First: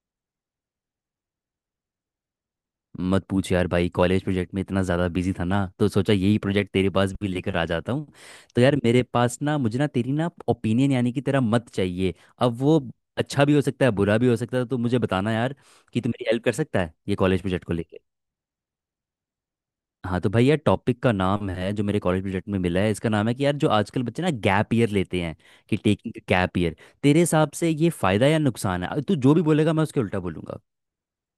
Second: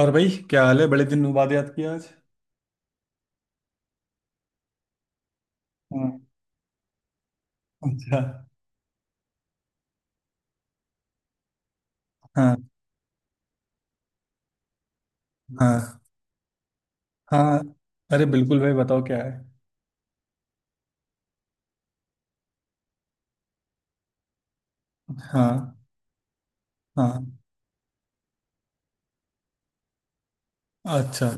और भाई क्या हाल है बड़े दिन बाद याद किया आज। मत पूछ यार भाई। कॉलेज प्रोजेक्ट में इतना ज़्यादा बिजी था ना, तो हाँ। सोचा यही प्रोजेक्ट तेरे पास भी लेकर आ जाता हूँ। अच्छा। तो यार मेरे पास ना, मुझे ना तेरी ना, ओपिनियन यानी कि तेरा मत चाहिए। हाँ। अब वो अच्छा भी हो सकता है बुरा भी हो सकता है, तो मुझे बताना यार हाँ। कि तू मेरी हेल्प कर सकता है ये कॉलेज हाँ। प्रोजेक्ट को लेके। अरे बिल्कुल भाई बताओ क्या है। हाँ तो भाई यार, टॉपिक का नाम है जो मेरे कॉलेज प्रोजेक्ट में मिला है, इसका नाम है कि यार जो आजकल बच्चे ना गैप ईयर लेते हैं, कि हाँ। Taking gap year. तेरे हाँ। हिसाब से ये फ़ायदा या नुकसान है? तू जो भी बोलेगा मैं उसके उल्टा बोलूंगा। अच्छा।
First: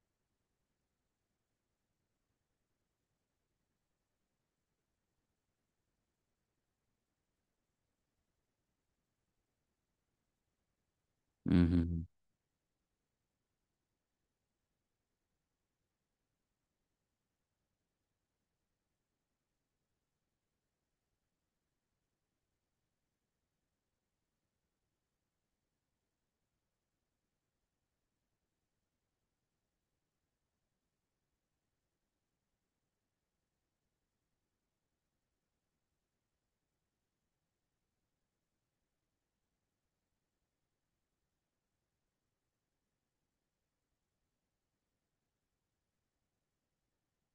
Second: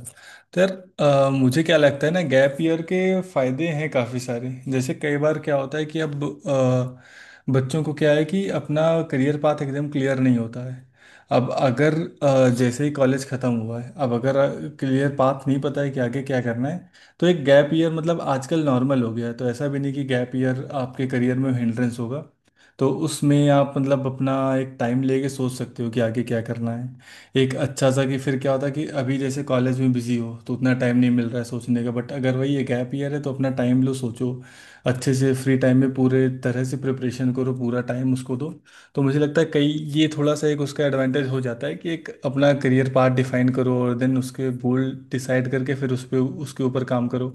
तो यार मुझे क्या लगता है ना गैप ईयर के फायदे हैं काफ़ी सारे। जैसे कई बार क्या होता है कि अब बच्चों को क्या है कि अपना करियर पाथ एकदम क्लियर नहीं होता है। अब अगर हम्म। जैसे ही कॉलेज ख़त्म हुआ है, अब अगर क्लियर पाथ नहीं पता है कि आगे क्या करना है, तो एक गैप ईयर, मतलब आजकल नॉर्मल हो गया है, तो ऐसा भी नहीं कि गैप ईयर आपके करियर में हिंड्रेंस होगा। तो उसमें आप मतलब अपना एक टाइम लेके सोच सकते हो कि आगे क्या करना है। एक अच्छा सा, कि फिर क्या होता है कि अभी जैसे कॉलेज में बिजी हो तो उतना टाइम नहीं मिल रहा है सोचने का, बट अगर वही एक गैप ईयर है तो अपना टाइम लो, सोचो अच्छे से, फ्री टाइम में पूरे तरह से प्रिपरेशन करो, पूरा टाइम उसको दो। तो मुझे लगता है कई ये थोड़ा सा एक उसका एडवांटेज हो जाता है कि एक अपना करियर पाथ डिफाइन करो और देन उसके गोल डिसाइड करके फिर उस पर उसके ऊपर काम करो।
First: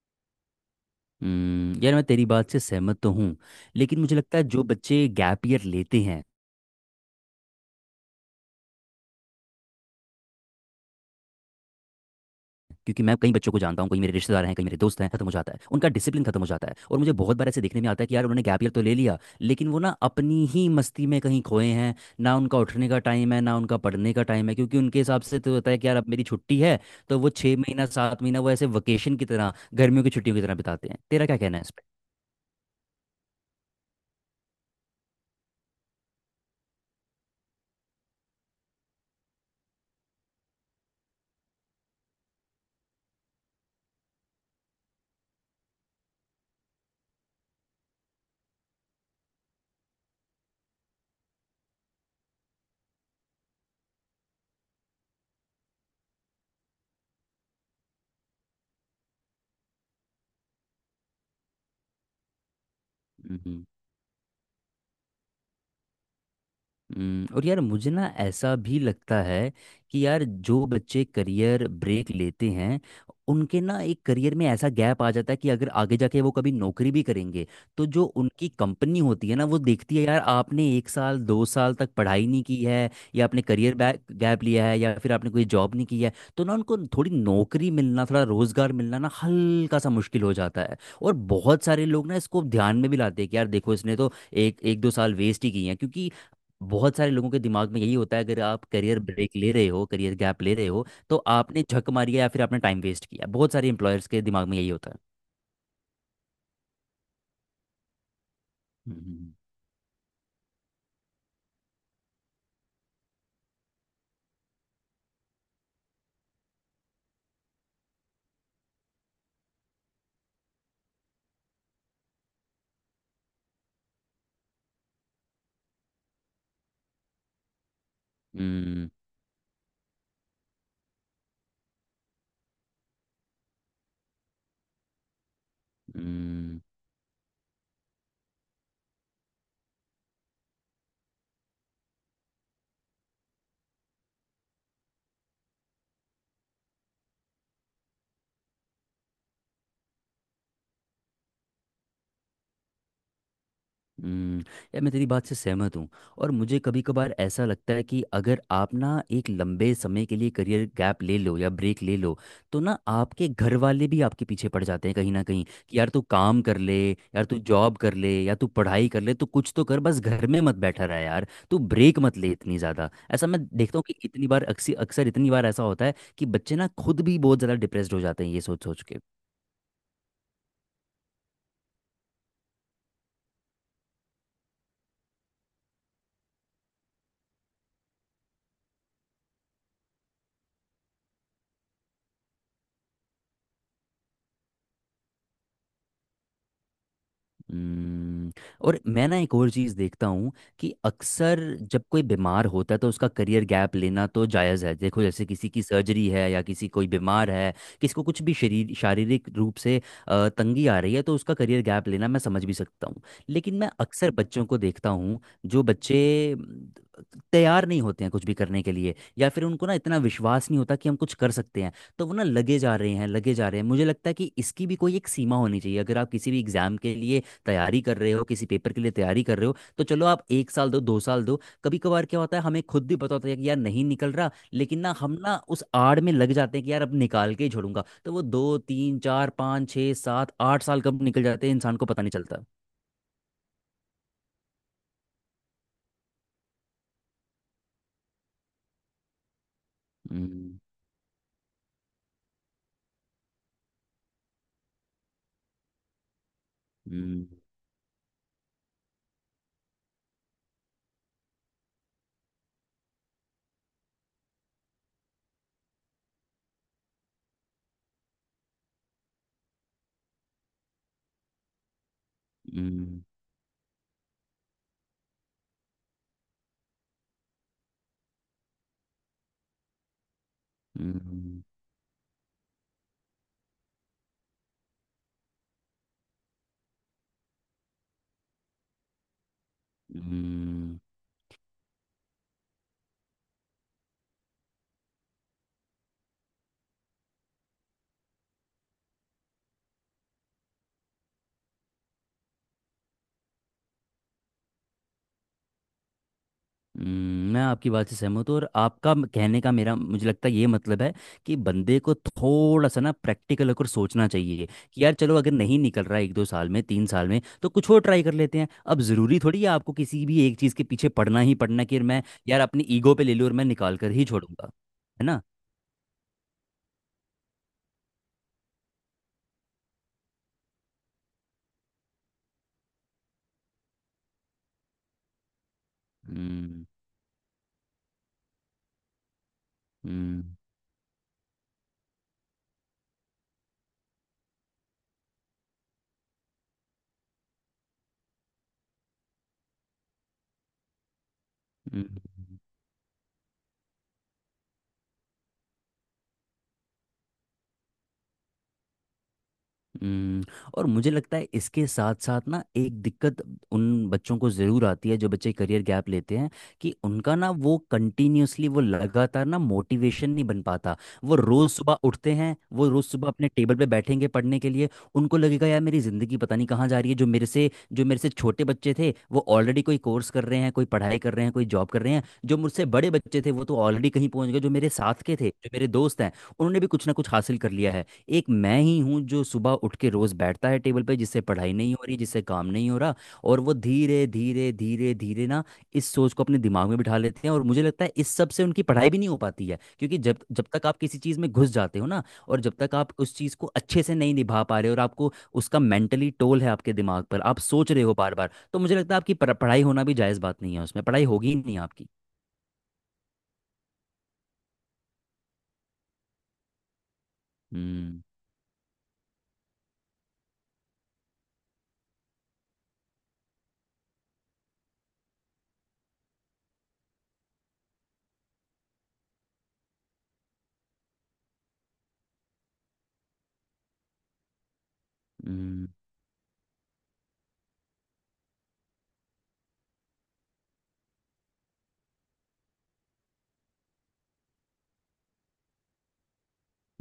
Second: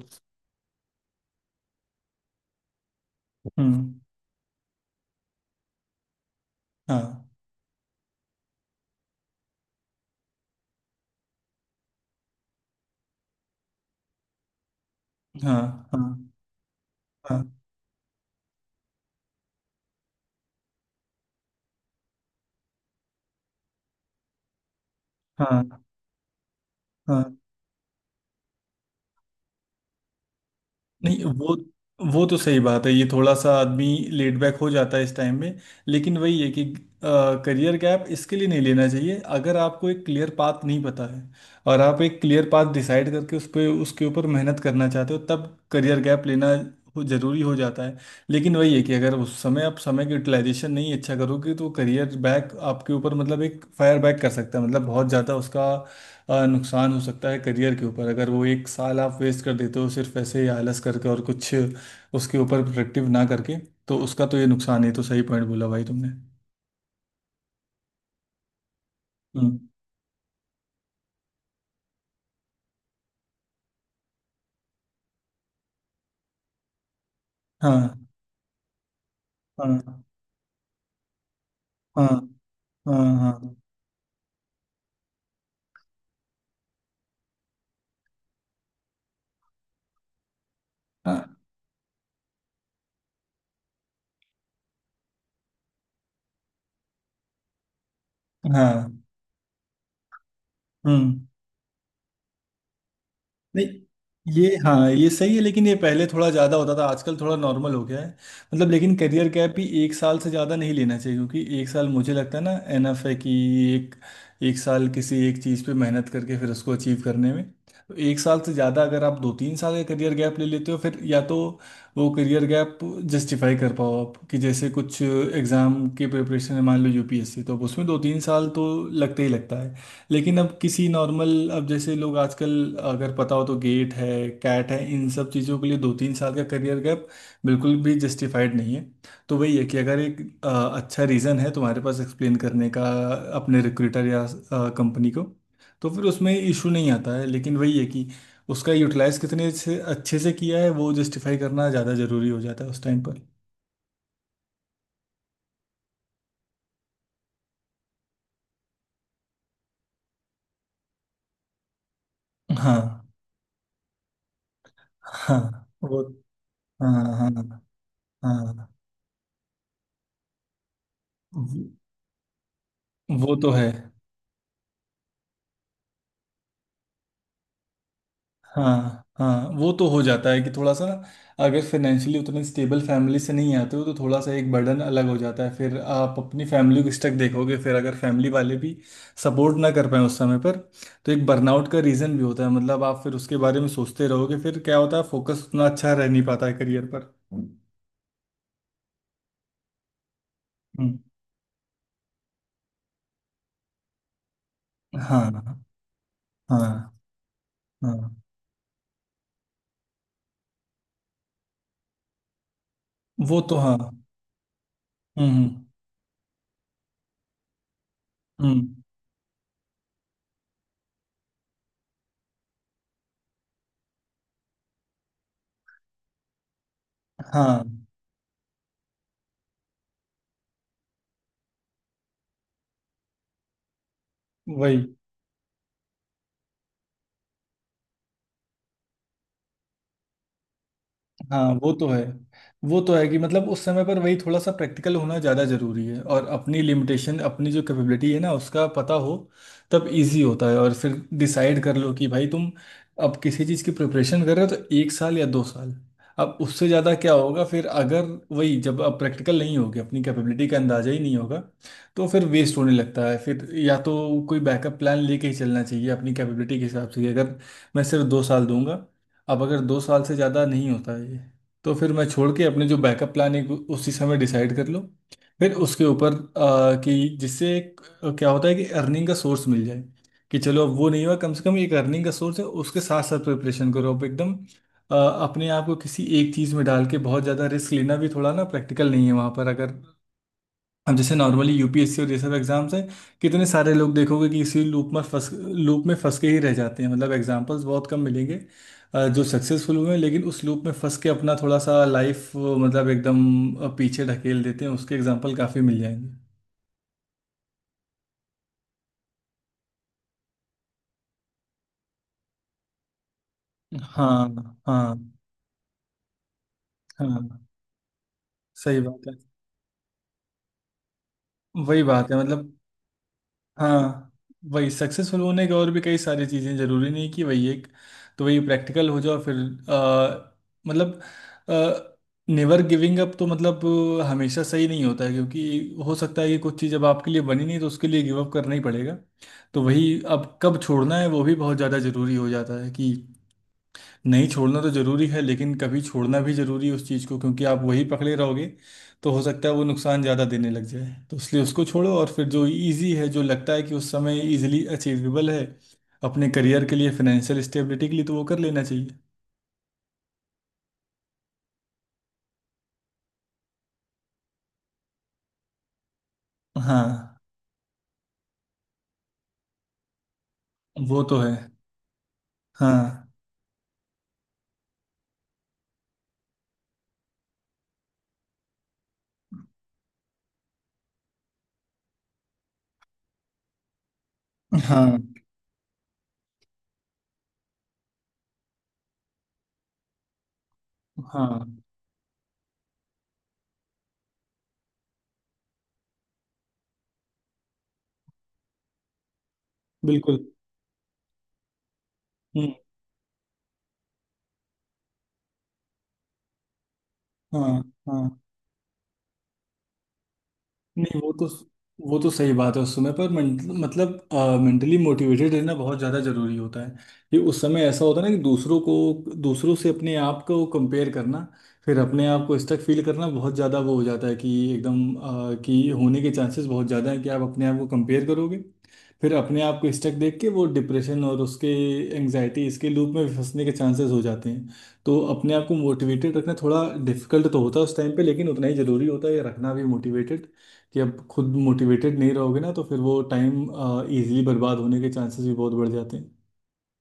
हम्म। यार मैं तेरी बात से सहमत तो हूँ लेकिन हम्म। मुझे लगता है जो बच्चे गैप ईयर लेते हैं, हाँ। क्योंकि मैं कई बच्चों को जानता हूँ, कई मेरे रिश्तेदार हैं, कई मेरे दोस्त हैं, खत्म हो जाता है उनका हाँ। हाँ। डिसिप्लिन खत्म हो जाता है, और मुझे बहुत बार हाँ। ऐसे देखने में आता है कि यार उन्होंने गैप ईयर तो ले लिया लेकिन वो ना अपनी ही मस्ती में कहीं खोए हैं। ना उनका उठने का टाइम है ना उनका पढ़ने का टाइम है, क्योंकि उनके हिसाब से तो होता है हाँ। कि यार अब मेरी छुट्टी है। तो वो हाँ। छः महीना सात महीना वो ऐसे वेकेशन की तरह, गर्मियों की छुट्टियों की तरह बिताते हैं। नहीं तेरा क्या वो, कहना है इस वो तो सही बात है। ये थोड़ा सा आदमी लेट बैक हो जाता है इस टाइम में। लेकिन वही है कि करियर गैप इसके लिए नहीं लेना चाहिए। अगर आपको एक क्लियर पाथ नहीं पता है और आप एक क्लियर पाथ डिसाइड करके उस पे उसके ऊपर मेहनत करना चाहते हो, तब करियर गैप लेना जरूरी हो जाता है। लेकिन वही है कि अगर उस समय आप समय की यूटिलाइजेशन नहीं अच्छा करोगे तो करियर बैक आपके ऊपर, मतलब एक फायर बैक कर सकता है, मतलब बहुत ज़्यादा उसका नुकसान हो सकता है करियर के ऊपर, अगर वो एक साल आप वेस्ट कर देते हो सिर्फ ऐसे ही आलस करके और कुछ उसके ऊपर प्रोडक्टिव ना करके। पर? तो उसका तो ये नुकसान है। तो सही पॉइंट बोला भाई तुमने। हम्म। और यार मुझे ना ऐसा भी लगता है हम्म। कि यार जो बच्चे करियर ब्रेक लेते हैं, उनके ना एक करियर में ऐसा गैप आ जाता है कि अगर आगे जाके वो कभी नौकरी भी करेंगे तो जो हाँ। उनकी कंपनी होती है ना, वो देखती हाँ। है यार आपने एक साल दो साल तक हाँ। पढ़ाई नहीं की है हाँ। हाँ। या आपने हाँ। करियर गैप लिया है या फिर आपने कोई जॉब नहीं की है। तो ना उनको थोड़ी नौकरी मिलना, थोड़ा रोजगार मिलना ना हल्का सा मुश्किल हो जाता है, और हाँ। बहुत सारे लोग ना इसको ध्यान में भी लाते हैं कि यार देखो इसने तो एक एक दो साल वेस्ट ही किए हैं, क्योंकि बहुत सारे लोगों के दिमाग में यही होता है अगर आप हाँ। करियर ब्रेक ले रहे हो, करियर गैप ले रहे हो, तो हम्म। आपने झक मारी है या फिर आपने टाइम वेस्ट किया। बहुत सारे नहीं एम्प्लॉयर्स के दिमाग ये, में यही हाँ होता है। ये सही है, लेकिन ये पहले थोड़ा ज़्यादा होता था आजकल थोड़ा नॉर्मल हो गया है। मतलब लेकिन करियर हम्म। गैप भी एक साल से ज़्यादा नहीं लेना चाहिए क्योंकि एक साल मुझे लगता है ना एनफ है कि एक एक साल किसी एक चीज़ पे मेहनत करके फिर उसको अचीव करने में। तो एक साल से ज़्यादा अगर आप दो तीन साल का करियर गैप ले लेते हो फिर या तो वो करियर गैप जस्टिफाई कर पाओ आप, कि जैसे कुछ एग्ज़ाम के प्रिपरेशन है, मान लो यूपीएससी, तो अब उसमें दो तीन साल तो हम्म। लगते ही लगता है। लेकिन अब किसी नॉर्मल, अब जैसे लोग आजकल अगर पता हो तो गेट है, कैट है, इन सब चीज़ों के लिए दो तीन साल का हम्म। करियर गैप बिल्कुल भी जस्टिफाइड नहीं है। तो वही है कि अगर एक अच्छा रीज़न है तुम्हारे पास एक्सप्लेन करने का अपने रिक्रूटर या कंपनी को, तो फिर उसमें इशू नहीं आता है। लेकिन वही है कि उसका यूटिलाइज कितने से अच्छे से किया है वो जस्टिफाई करना ज़्यादा ज़रूरी हो जाता है उस टाइम पर। हम्म। यार मैं तेरी बात से सहमत हूँ। और मुझे कभी कभार ऐसा लगता है कि अगर आप ना एक लंबे समय के लिए करियर गैप ले लो या ब्रेक ले लो तो ना हाँ। आपके घर वाले भी आपके पीछे पड़ जाते हैं कहीं ना कहीं हाँ। कि यार वो। तू काम कर ले, हाँ। यार हाँ। तू जॉब कर ले या तू हाँ। पढ़ाई कर ले तो कुछ तो कर, बस घर में मत बैठा रहा, यार तू वो ब्रेक मत ले इतनी ज़्यादा। ऐसा वो मैं तो है। देखता हूँ कि इतनी बार, अक्सर अक्सर इतनी बार ऐसा होता है कि बच्चे ना खुद भी बहुत ज़्यादा डिप्रेस्ड हो जाते हैं ये सोच सोच के। हाँ। हाँ। वो तो हो जाता है कि थोड़ा सा ना, अगर फाइनेंशियली उतने स्टेबल फैमिली से नहीं आते हो तो थोड़ा सा एक बर्डन अलग हो जाता है। फिर आप अपनी फैमिली को स्टक देखोगे, फिर अगर फैमिली वाले भी सपोर्ट ना कर पाए उस समय पर, तो एक बर्नआउट का रीज़न भी होता है। मतलब आप फिर उसके बारे में सोचते रहोगे, फिर क्या होता है फोकस उतना अच्छा रह नहीं पाता है करियर पर। हम्म। और मैं ना एक और चीज़ देखता हूँ, कि हम्म। अक्सर जब कोई बीमार होता है तो उसका करियर गैप लेना तो जायज़ है। देखो हाँ। जैसे किसी की हाँ। सर्जरी है या हाँ। किसी, कोई बीमार है, किसी को हाँ। कुछ भी शरीर शारीरिक रूप से तंगी आ रही है, तो उसका करियर गैप लेना मैं समझ भी सकता हूँ। वो तो लेकिन मैं हाँ। अक्सर बच्चों को देखता हूँ, हम्म। जो बच्चे तैयार नहीं होते हैं कुछ भी करने हम्म। के लिए या फिर उनको ना इतना विश्वास नहीं होता कि हम कुछ कर सकते हैं, तो वो ना लगे जा रहे हैं लगे जा रहे हैं। मुझे लगता है कि इसकी भी कोई एक सीमा होनी चाहिए। अगर आप किसी भी एग्ज़ाम के लिए हाँ। तैयारी कर रहे हो, किसी पेपर के लिए तैयारी कर रहे हो, तो चलो आप एक साल दो, दो साल दो, कभी कभार क्या होता है हमें खुद भी पता होता है कि यार नहीं निकल रहा, लेकिन वही। ना हम ना उस आड़ में लग जाते हैं कि यार अब निकाल के ही छोड़ूंगा, तो वो दो तीन चार पाँच छः सात आठ साल कब निकल हाँ। जाते हैं वो इंसान को तो है। पता नहीं चलता। वो तो है कि मतलब उस समय पर वही थोड़ा सा प्रैक्टिकल होना ज़्यादा ज़रूरी है, और अपनी लिमिटेशन, अपनी जो कैपेबिलिटी है ना उसका पता हो, तब इजी होता है। हम्म। और फिर डिसाइड कर लो कि भाई तुम अब किसी चीज़ की प्रिपरेशन कर रहे हो तो एक साल या दो साल, अब उससे ज़्यादा क्या हम्म। होगा फिर। अगर वही, जब अब प्रैक्टिकल नहीं होगी, अपनी कैपेबिलिटी का अंदाज़ा ही नहीं होगा, तो फिर वेस्ट होने लगता है। फिर या तो कोई बैकअप प्लान लेके ही चलना चाहिए अपनी कैपेबिलिटी के हिसाब से। कि अगर मैं सिर्फ दो साल दूंगा, अब अगर दो साल से ज़्यादा नहीं होता है ये, तो फिर मैं छोड़ के अपने जो हम्म। बैकअप प्लान है उसी समय डिसाइड कर लो। फिर उसके ऊपर कि जिससे एक, क्या होता है कि अर्निंग का सोर्स मिल जाए, कि चलो अब वो नहीं हुआ, कम हम्म। से कम एक अर्निंग का सोर्स है, उसके साथ साथ प्रिपरेशन करो अब एकदम। आ, अपने आप को किसी एक चीज़ में डाल के बहुत ज़्यादा रिस्क लेना भी थोड़ा ना प्रैक्टिकल नहीं है वहाँ पर। अगर हम्म। हम्म। अब जैसे नॉर्मली यूपीएससी और ये सब एग्जाम्स हैं, कितने सारे लोग देखोगे कि इसी लूप में फंस के ही रह जाते हैं। मतलब एग्जाम्पल्स बहुत कम मिलेंगे जो सक्सेसफुल हुए हैं, लेकिन उस लूप में फंस के अपना थोड़ा सा लाइफ, मतलब एकदम पीछे ढकेल देते हैं। उसके एग्जाम्पल काफ़ी मिल जाएंगे। हम्म। मैं आपकी बात से सहमत हूँ, और आपका कहने का मेरा, मुझे लगता है ये मतलब है कि बंदे को थोड़ा सा ना प्रैक्टिकल होकर सोचना चाहिए हाँ। कि यार हाँ। चलो अगर नहीं निकल रहा है एक दो साल में तीन साल में हाँ। तो कुछ और ट्राई कर लेते हैं। सही अब बात ज़रूरी है। थोड़ी है आपको किसी भी एक चीज़ के पीछे पड़ना ही पड़ना कि वही यार मैं, बात है यार मतलब। अपनी ईगो पे ले लूँ और मैं निकाल कर ही हाँ। छोड़ूंगा। वही है सक्सेसफुल ना। होने का और भी कई सारी चीज़ें। जरूरी नहीं कि वही एक। तो वही प्रैक्टिकल हो जाओ फिर मतलब नेवर गिविंग अप तो मतलब हमेशा सही नहीं होता है। क्योंकि हो सकता है कि कुछ हम्म। चीज़ अब आपके लिए बनी नहीं, तो उसके लिए गिव अप करना ही पड़ेगा। तो वही हम्म। अब कब छोड़ना है वो भी बहुत ज़्यादा ज़रूरी हो जाता है। कि नहीं छोड़ना तो जरूरी है, लेकिन कभी छोड़ना भी जरूरी है उस चीज़ को। क्योंकि आप वही पकड़े रहोगे तो हो सकता है वो नुकसान ज़्यादा देने लग जाए, तो इसलिए उसको छोड़ो, हम्म। और फिर जो इजी है, जो लगता है कि उस समय इजीली अचीवेबल है अपने करियर के लिए, फाइनेंशियल स्टेबिलिटी के लिए, तो वो कर लेना चाहिए। हम्म। और मुझे लगता है इसके साथ साथ ना एक दिक्कत उन बच्चों को ज़रूर आती है जो बच्चे करियर गैप लेते हैं, कि उनका हाँ। ना वो कंटिन्यूअसली, वो लगातार ना मोटिवेशन नहीं बन पाता। वो वो तो है। रोज़ सुबह उठते हैं, वो रोज़ हाँ। सुबह अपने टेबल पे बैठेंगे पढ़ने के लिए, उनको लगेगा यार मेरी ज़िंदगी पता नहीं कहाँ जा रही है, जो मेरे से छोटे बच्चे थे वो ऑलरेडी कोई कोर्स कर रहे हैं, कोई पढ़ाई कर रहे हैं, कोई जॉब कर रहे हैं, जो मुझसे बड़े बच्चे थे वो तो ऑलरेडी कहीं पहुंच गए, जो मेरे साथ हाँ। के थे जो मेरे दोस्त हैं, उन्होंने भी कुछ ना कुछ हासिल कर लिया है। एक मैं ही हूँ जो सुबह उठ के रोज बैठता है टेबल पे, जिससे पढ़ाई हाँ। नहीं हो रही, जिससे काम नहीं हो रहा, और वो धीरे धीरे धीरे धीरे ना इस सोच को अपने दिमाग में बिठा लेते हैं। और मुझे लगता है इस सब से उनकी पढ़ाई भी नहीं हो पाती है, क्योंकि जब बिल्कुल। जब तक आप किसी चीज़ में घुस जाते हो ना, और हम्म। जब तक आप उस चीज़ को अच्छे से नहीं निभा पा रहे हो, और आपको उसका मेंटली टोल है आपके दिमाग पर, आप हाँ। सोच रहे हो बार हाँ। बार, तो मुझे लगता है आपकी पढ़ाई होना भी जायज़ बात नहीं है, उसमें नहीं पढ़ाई वो, तो होगी ही नहीं आपकी। वो तो सही बात है। उस समय पर मतलब मेंटली मोटिवेटेड रहना बहुत ज़्यादा ज़रूरी होता है। ये उस समय ऐसा होता हम्म। है ना कि दूसरों से अपने आप को कंपेयर करना, फिर अपने आप को स्टक फील करना बहुत ज़्यादा वो हो जाता है कि एकदम कि होने के चांसेस बहुत ज़्यादा है कि आप अपने आप को कंपेयर करोगे। फिर अपने आप को स्टक देख के वो डिप्रेशन और उसके एंग्जाइटी, इसके लूप में फंसने के चांसेस हो जाते हैं। तो अपने आप को हम्म। मोटिवेटेड रखना थोड़ा डिफिकल्ट तो होता है उस टाइम पे, लेकिन उतना ही ज़रूरी होता है रखना भी मोटिवेटेड। कि अब खुद मोटिवेटेड नहीं रहोगे ना, तो फिर वो टाइम इजीली बर्बाद होने के चांसेस भी बहुत बढ़ जाते हैं।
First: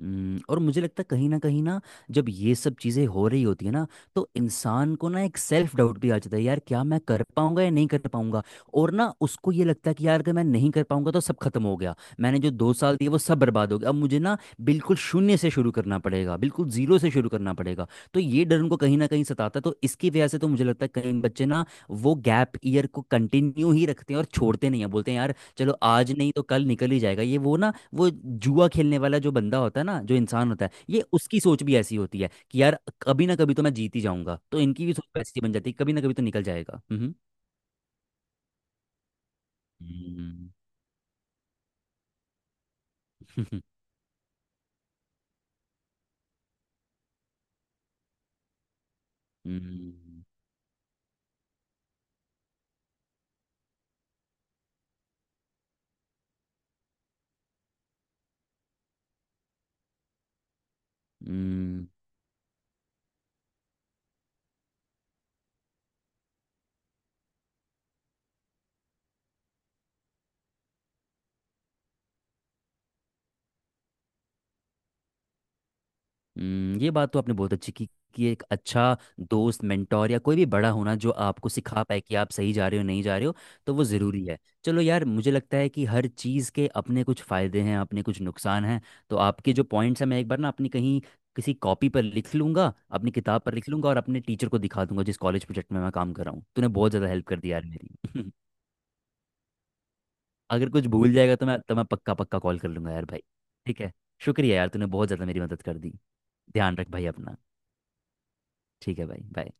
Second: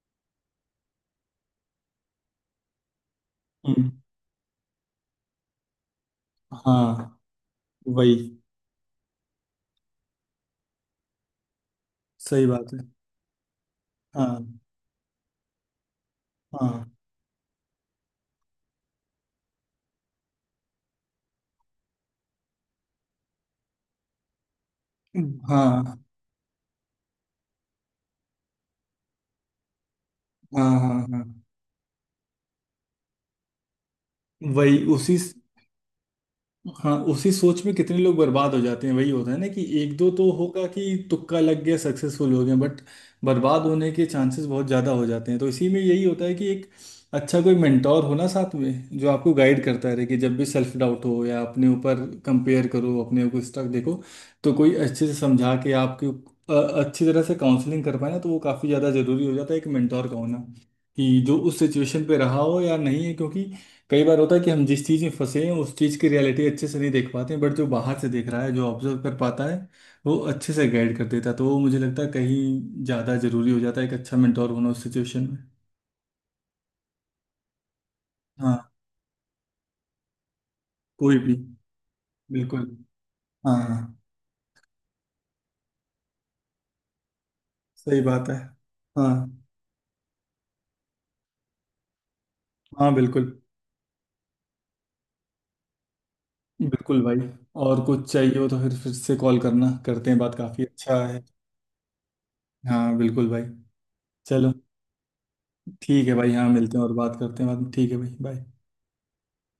हम्म। और मुझे लगता है कहीं ना कहीं ना, जब ये सब चीज़ें हो रही होती है ना, हम्म। तो इंसान को ना एक सेल्फ डाउट भी आ जाता है, यार क्या मैं हाँ। कर पाऊंगा या नहीं कर वही। पाऊंगा। और ना उसको ये लगता है कि यार अगर मैं नहीं कर पाऊंगा तो सब खत्म हो गया, मैंने सही जो दो बात है। साल दिए वो सब बर्बाद हो गया, अब मुझे ना हाँ। बिल्कुल शून्य से शुरू करना पड़ेगा, बिल्कुल हाँ। जीरो से शुरू करना पड़ेगा। तो ये डर उनको कहीं ना कहीं सताता है, तो इसकी वजह से तो मुझे लगता है कई बच्चे ना वो गैप ईयर को कंटिन्यू ही रखते हैं और छोड़ते नहीं है, बोलते हैं यार चलो हाँ। आज नहीं तो कल निकल ही जाएगा, ये वो ना, वो जुआ खेलने वाला जो बंदा होता है ना, जो इंसान हाँ। होता है, हाँ। हाँ। ये हाँ। उसकी सोच भी ऐसी होती है कि यार कभी ना कभी तो मैं जीत ही जाऊंगा, तो वही इनकी भी उसी। सोच ऐसी बन जाती है कभी ना कभी तो निकल जाएगा। हाँ हम्म। उसी सोच में कितने लोग बर्बाद हो जाते हैं। वही होता है ना, कि एक दो तो हम्म। होगा कि तुक्का लग गया सक्सेसफुल हो गए, बट हम्म। बर्बाद होने के चांसेस बहुत ज़्यादा हो जाते हैं। तो इसी में यही होता है कि एक अच्छा कोई मेंटोर हो ना साथ में, जो आपको गाइड करता रहे कि हम्म। जब भी सेल्फ डाउट हो, या अपने ऊपर कंपेयर करो, अपने को स्टक देखो, तो कोई अच्छे से समझा के आपके अच्छी तरह से काउंसलिंग कर पाए ना, तो वो काफ़ी ज़्यादा ज़रूरी हो जाता है एक मेंटोर का होना। कि जो उस हम्म। सिचुएशन पे रहा हो या नहीं है। क्योंकि कई बार होता है कि हम जिस चीज में फंसे हैं उस चीज की रियलिटी अच्छे से नहीं देख पाते हैं, बट जो बाहर से देख रहा है, जो ऑब्जर्व कर पाता है, वो अच्छे से गाइड कर देता है। तो वो मुझे लगता है कहीं ज्यादा जरूरी हो जाता है एक अच्छा मेंटोर होना उस सिचुएशन में। हम्म। ये बात तो आपने बहुत अच्छी की, कि एक हाँ। अच्छा दोस्त, मेंटोर या कोई भी बड़ा होना जो कोई भी। आपको सिखा पाए कि आप सही जा बिल्कुल। रहे हो नहीं जा रहे हो, तो वो हाँ। ज़रूरी है। चलो यार मुझे लगता है कि हर चीज़ के अपने कुछ फ़ायदे हैं सही अपने कुछ बात है। नुकसान हैं। तो हाँ। आपके जो पॉइंट्स हैं मैं एक बार ना अपनी कहीं, किसी कॉपी पर लिख लूंगा, हाँ। अपनी बिल्कुल। किताब पर लिख लूंगा, और अपने टीचर को दिखा दूंगा जिस कॉलेज प्रोजेक्ट में मैं काम कर रहा हूँ। तूने बहुत बिल्कुल ज़्यादा हेल्प भाई, कर दी यार और कुछ मेरी। चाहिए हो तो फिर से कॉल करना। करते हैं बात, काफी अगर कुछ अच्छा भूल है। जाएगा तो मैं पक्का पक्का कॉल कर लूंगा हाँ यार भाई। बिल्कुल भाई। ठीक है। चलो, शुक्रिया यार, तूने बहुत ज़्यादा मेरी मदद कर दी। ठीक है भाई। हाँ ध्यान मिलते हैं रख और भाई बात अपना। करते हैं बाद में। ठीक है भाई, बाय। ठीक है भाई, बाय।